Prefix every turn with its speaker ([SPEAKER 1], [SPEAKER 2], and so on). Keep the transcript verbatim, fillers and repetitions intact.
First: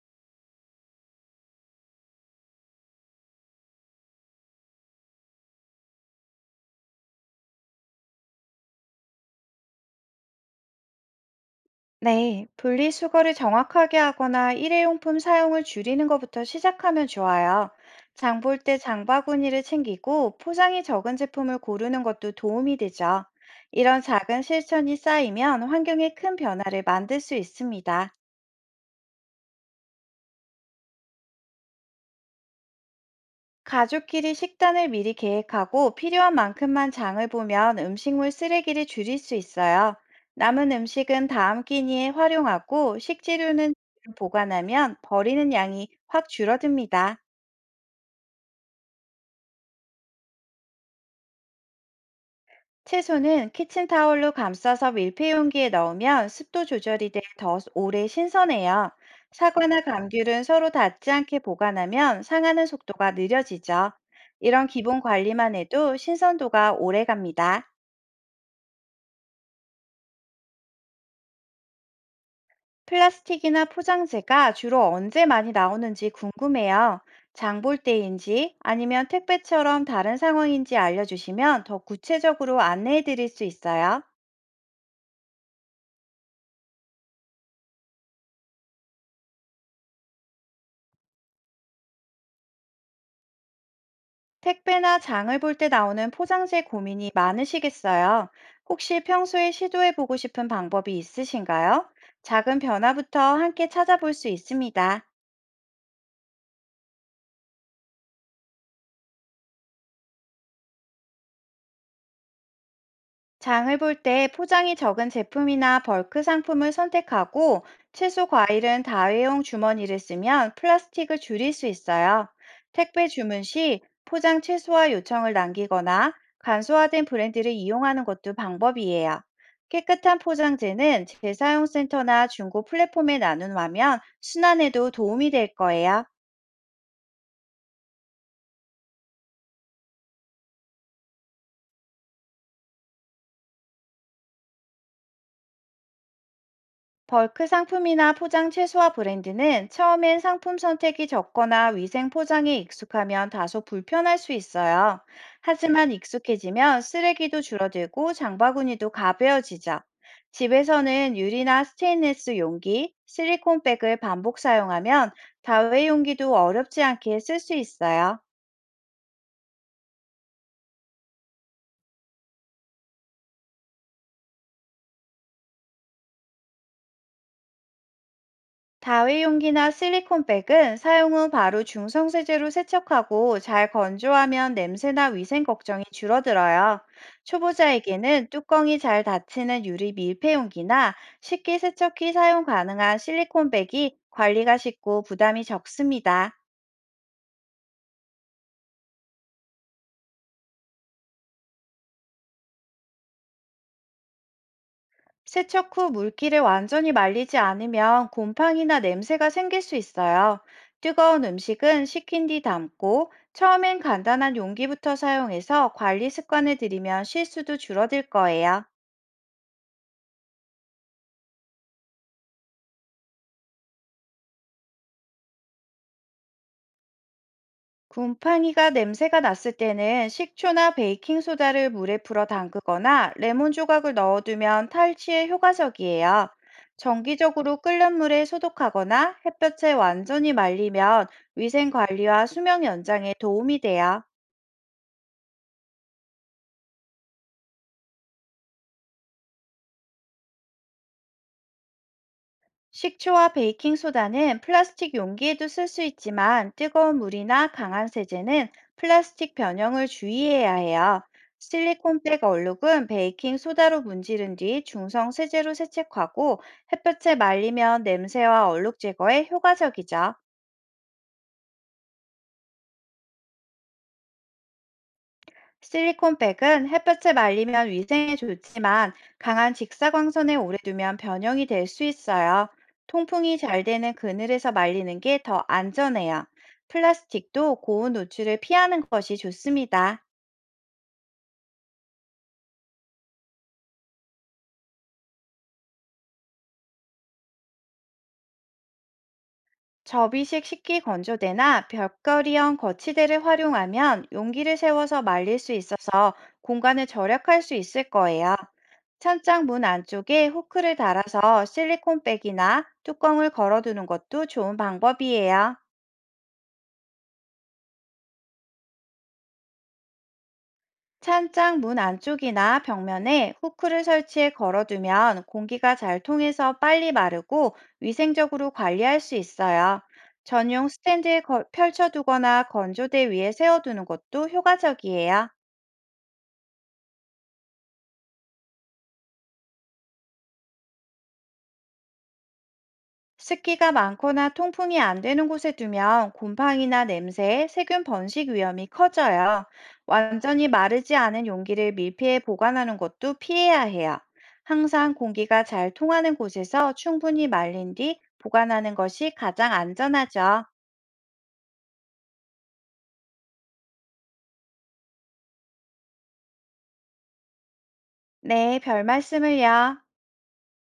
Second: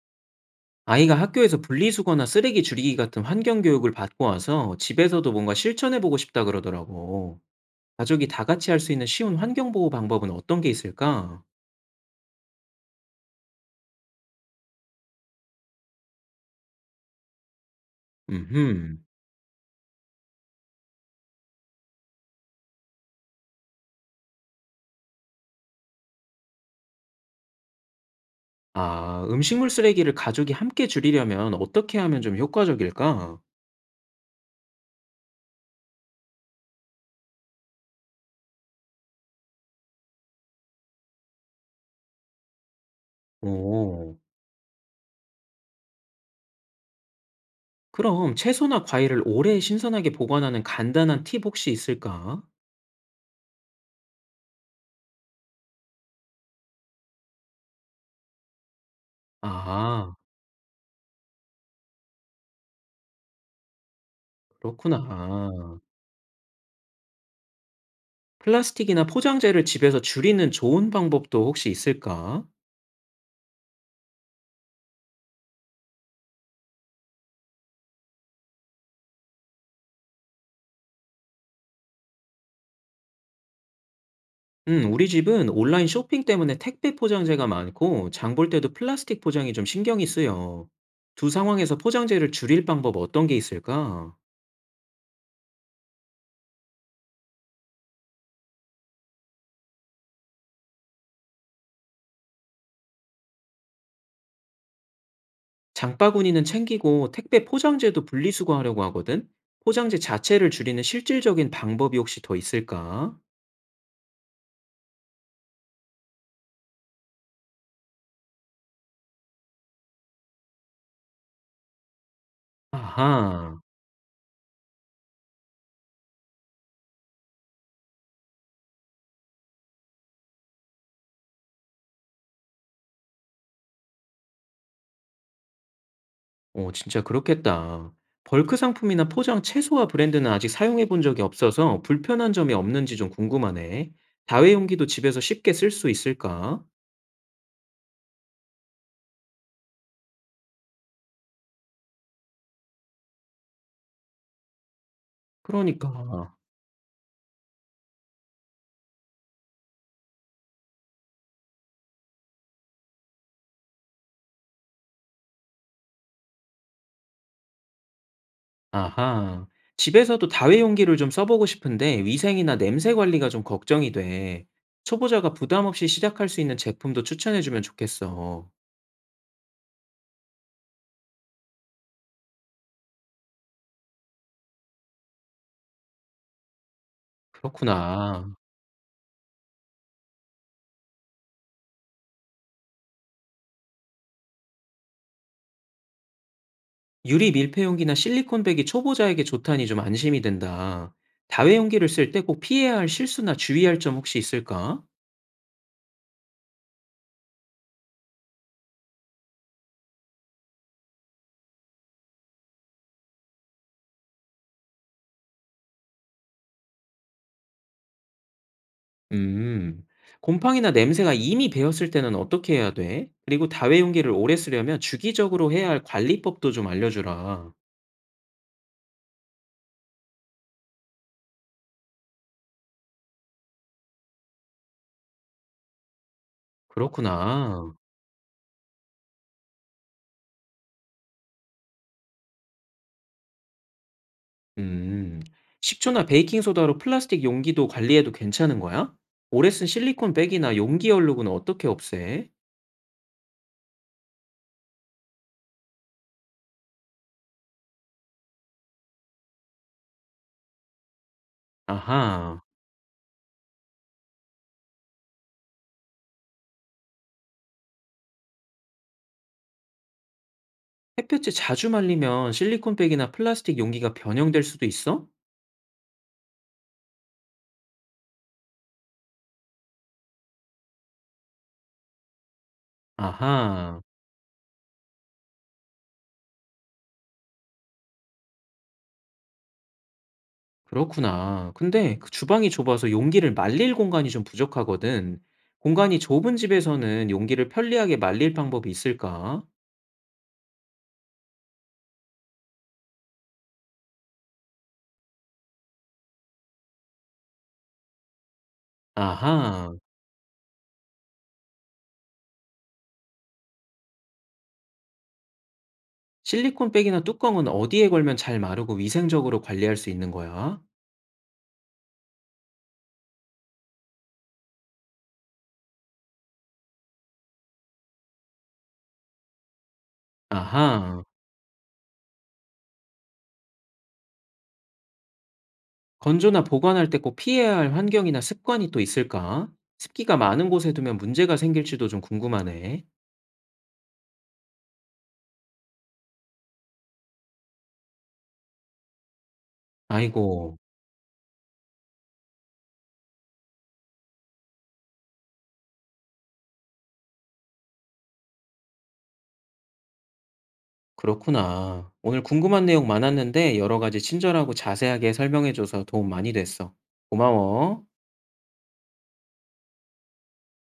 [SPEAKER 1] 아이가 학교에서 분리수거나 쓰레기 줄이기 같은 환경 교육을 받고 와서 집에서도 뭔가 실천해 보고 싶다 그러더라고. 가족이 다 같이 할 수 있는 쉬운 환경 보호 방법은 어떤 게 있을까?
[SPEAKER 2] 네, 분리수거를 정확하게 하거나 일회용품 사용을 줄이는 것부터 시작하면 좋아요. 장볼 때
[SPEAKER 1] 음.
[SPEAKER 2] 장바구니를 챙기고 포장이 적은 제품을 고르는 것도 도움이 되죠. 이런 작은 실천이 쌓이면 환경에 큰 변화를 만들 수 있습니다.
[SPEAKER 1] 아, 음식물 쓰레기를 가족이 함께 줄이려면 어떻게 하면 좀 효과적일까?
[SPEAKER 2] 가족끼리 식단을 미리 계획하고 필요한 만큼만 장을 보면 음식물 쓰레기를 줄일 수 있어요. 남은 음식은 다음 끼니에 활용하고, 식재료는
[SPEAKER 1] 오.
[SPEAKER 2] 보관하면 버리는 양이 확 줄어듭니다.
[SPEAKER 1] 그럼 채소나 과일을 오래 신선하게 보관하는 간단한 팁 혹시 있을까?
[SPEAKER 2] 채소는 키친타올로 감싸서 밀폐용기에 넣으면 습도 조절이 돼 더 오래 신선해요. 사과나
[SPEAKER 1] 아,
[SPEAKER 2] 감귤은 서로 닿지 않게 보관하면 상하는 속도가 느려지죠. 이런 기본
[SPEAKER 1] 그렇구나.
[SPEAKER 2] 관리만 해도 신선도가 오래 갑니다.
[SPEAKER 1] 플라스틱이나 포장재를 집에서 줄이는 좋은 방법도 혹시 있을까?
[SPEAKER 2] 플라스틱이나 포장재가 주로 언제 많이 나오는지 궁금해요. 장볼 때인지, 아니면 택배처럼 다른 상황인지 알려주시면 더 구체적으로 안내해 드릴 수 있어요.
[SPEAKER 1] 음, 우리 집은 온라인 쇼핑 때문에 택배 포장재가 많고, 장볼 때도 플라스틱 포장이 좀 신경이 쓰여. 두 상황에서 포장재를 줄일 방법 어떤 게 있을까?
[SPEAKER 2] 택배나 장을 볼 때 나오는 포장재 고민이 많으시겠어요? 혹시 평소에 시도해 보고 싶은 방법이 있으신가요? 작은 변화부터 함께 찾아볼 수 있습니다.
[SPEAKER 1] 장바구니는 챙기고 택배 포장재도 분리수거하려고 하거든? 포장재 자체를 줄이는 실질적인 방법이 혹시 더 있을까?
[SPEAKER 2] 장을 볼 때 포장이 적은 제품이나 벌크 상품을 선택하고, 채소 과일은 다회용 주머니를 쓰면 플라스틱을 줄일 수 있어요. 택배 주문
[SPEAKER 1] 아하,
[SPEAKER 2] 시 포장 최소화 요청을 남기거나 간소화된 브랜드를 이용하는 것도 방법이에요. 깨끗한 포장재는 재사용 센터나 중고 플랫폼에 나눈다면 순환에도 도움이 될 거예요.
[SPEAKER 1] 어, 진짜 그렇겠다. 벌크 상품이나 포장 채소와 브랜드는 아직 사용해 본 적이 없어서 불편한 점이 없는지 좀 궁금하네. 다회용기도 집에서 쉽게 쓸 수 있을까?
[SPEAKER 2] 벌크 상품이나 포장 채소와 브랜드는 처음엔 상품 선택이 적거나 위생 포장에 익숙하면 다소 불편할 수 있어요. 하지만
[SPEAKER 1] 그러니까.
[SPEAKER 2] 익숙해지면 쓰레기도 줄어들고 장바구니도 가벼워지죠. 집에서는 유리나 스테인리스 용기, 실리콘백을 반복 사용하면 다회용기도 어렵지 않게 쓸 수 있어요.
[SPEAKER 1] 아하. 집에서도 다회용기를 좀 써보고 싶은데 위생이나 냄새 관리가 좀 걱정이 돼. 초보자가 부담 없이 시작할 수 있는 제품도 추천해주면 좋겠어.
[SPEAKER 2] 다회용기나 실리콘백은 사용 후 바로 중성세제로 세척하고 잘 건조하면 냄새나 위생 걱정이 줄어들어요. 초보자에게는
[SPEAKER 1] 그렇구나.
[SPEAKER 2] 뚜껑이 잘 닫히는 유리 밀폐용기나 식기 세척기 사용 가능한 실리콘백이 관리가 쉽고 부담이 적습니다.
[SPEAKER 1] 유리 밀폐용기나 실리콘백이 초보자에게 좋다니 좀 안심이 된다. 다회용기를 쓸 때 꼭 피해야 할 실수나 주의할 점 혹시 있을까?
[SPEAKER 2] 세척 후 물기를 완전히 말리지 않으면 곰팡이나 냄새가 생길 수 있어요. 뜨거운 음식은 식힌 뒤 담고, 처음엔 간단한 용기부터 사용해서 관리 습관을 들이면 실수도 줄어들 거예요.
[SPEAKER 1] 음. 곰팡이나 냄새가 이미 배었을 때는 어떻게 해야 돼? 그리고 다회용기를 오래 쓰려면 주기적으로 해야 할 관리법도 좀 알려주라.
[SPEAKER 2] 곰팡이가 냄새가 났을 때는 식초나 베이킹소다를 물에 풀어 담그거나 레몬 조각을 넣어두면 탈취에 효과적이에요. 정기적으로
[SPEAKER 1] 그렇구나.
[SPEAKER 2] 끓는 물에 소독하거나 햇볕에 완전히 말리면 위생 관리와 수명 연장에 도움이 돼요.
[SPEAKER 1] 음, 식초나 베이킹소다로 플라스틱 용기도 관리해도 괜찮은 거야? 오래 쓴 실리콘백이나 용기 얼룩은 어떻게 없애?
[SPEAKER 2] 식초와 베이킹소다는 플라스틱 용기에도 쓸 수 있지만, 뜨거운 물이나 강한 세제는 플라스틱 변형을 주의해야 해요. 실리콘백
[SPEAKER 1] 아하,
[SPEAKER 2] 얼룩은 베이킹소다로 문지른 뒤 중성 세제로 세척하고 햇볕에 말리면 냄새와 얼룩 제거에 효과적이죠.
[SPEAKER 1] 햇볕에 자주 말리면 실리콘백이나 플라스틱 용기가 변형될 수도 있어?
[SPEAKER 2] 실리콘백은 햇볕에 말리면 위생에 좋지만, 강한 직사광선에 오래 두면 변형이 될 수 있어요. 통풍이 잘
[SPEAKER 1] 아하,
[SPEAKER 2] 되는 그늘에서 말리는 게 더 안전해요. 플라스틱도 고온 노출을 피하는 것이 좋습니다.
[SPEAKER 1] 그렇구나. 근데 그 주방이 좁아서 용기를 말릴 공간이 좀 부족하거든. 공간이 좁은 집에서는 용기를 편리하게 말릴 방법이 있을까?
[SPEAKER 2] 접이식 식기 건조대나 벽걸이형 거치대를 활용하면 용기를 세워서 말릴 수 있어서 공간을 절약할 수 있을 거예요. 천장 문
[SPEAKER 1] 아하,
[SPEAKER 2] 안쪽에 후크를 달아서 실리콘백이나 뚜껑을 걸어두는 것도 좋은 방법이에요.
[SPEAKER 1] 실리콘백이나 뚜껑은 어디에 걸면 잘 마르고 위생적으로 관리할 수 있는 거야?
[SPEAKER 2] 찬장 문 안쪽이나 벽면에 후크를 설치해 걸어두면 공기가 잘 통해서 빨리 마르고 위생적으로 관리할 수 있어요. 전용
[SPEAKER 1] 아하.
[SPEAKER 2] 스탠드에 거- 펼쳐두거나 건조대 위에 세워두는 것도 효과적이에요.
[SPEAKER 1] 건조나 보관할 때 꼭 피해야 할 환경이나 습관이 또 있을까? 습기가 많은 곳에 두면 문제가 생길지도 좀 궁금하네.
[SPEAKER 2] 습기가 많거나 통풍이 안 되는 곳에 두면 곰팡이나 냄새, 세균 번식 위험이 커져요. 완전히
[SPEAKER 1] 아이고,
[SPEAKER 2] 마르지 않은 용기를 밀폐해 보관하는 것도 피해야 해요. 항상 공기가 잘 통하는 곳에서 충분히 말린 뒤 보관하는 것이 가장 안전하죠.
[SPEAKER 1] 그렇구나. 오늘 궁금한 내용 많았는데 여러 가지 친절하고 자세하게 설명해줘서 도움 많이 됐어. 고마워.
[SPEAKER 2] 네, 별 말씀을요.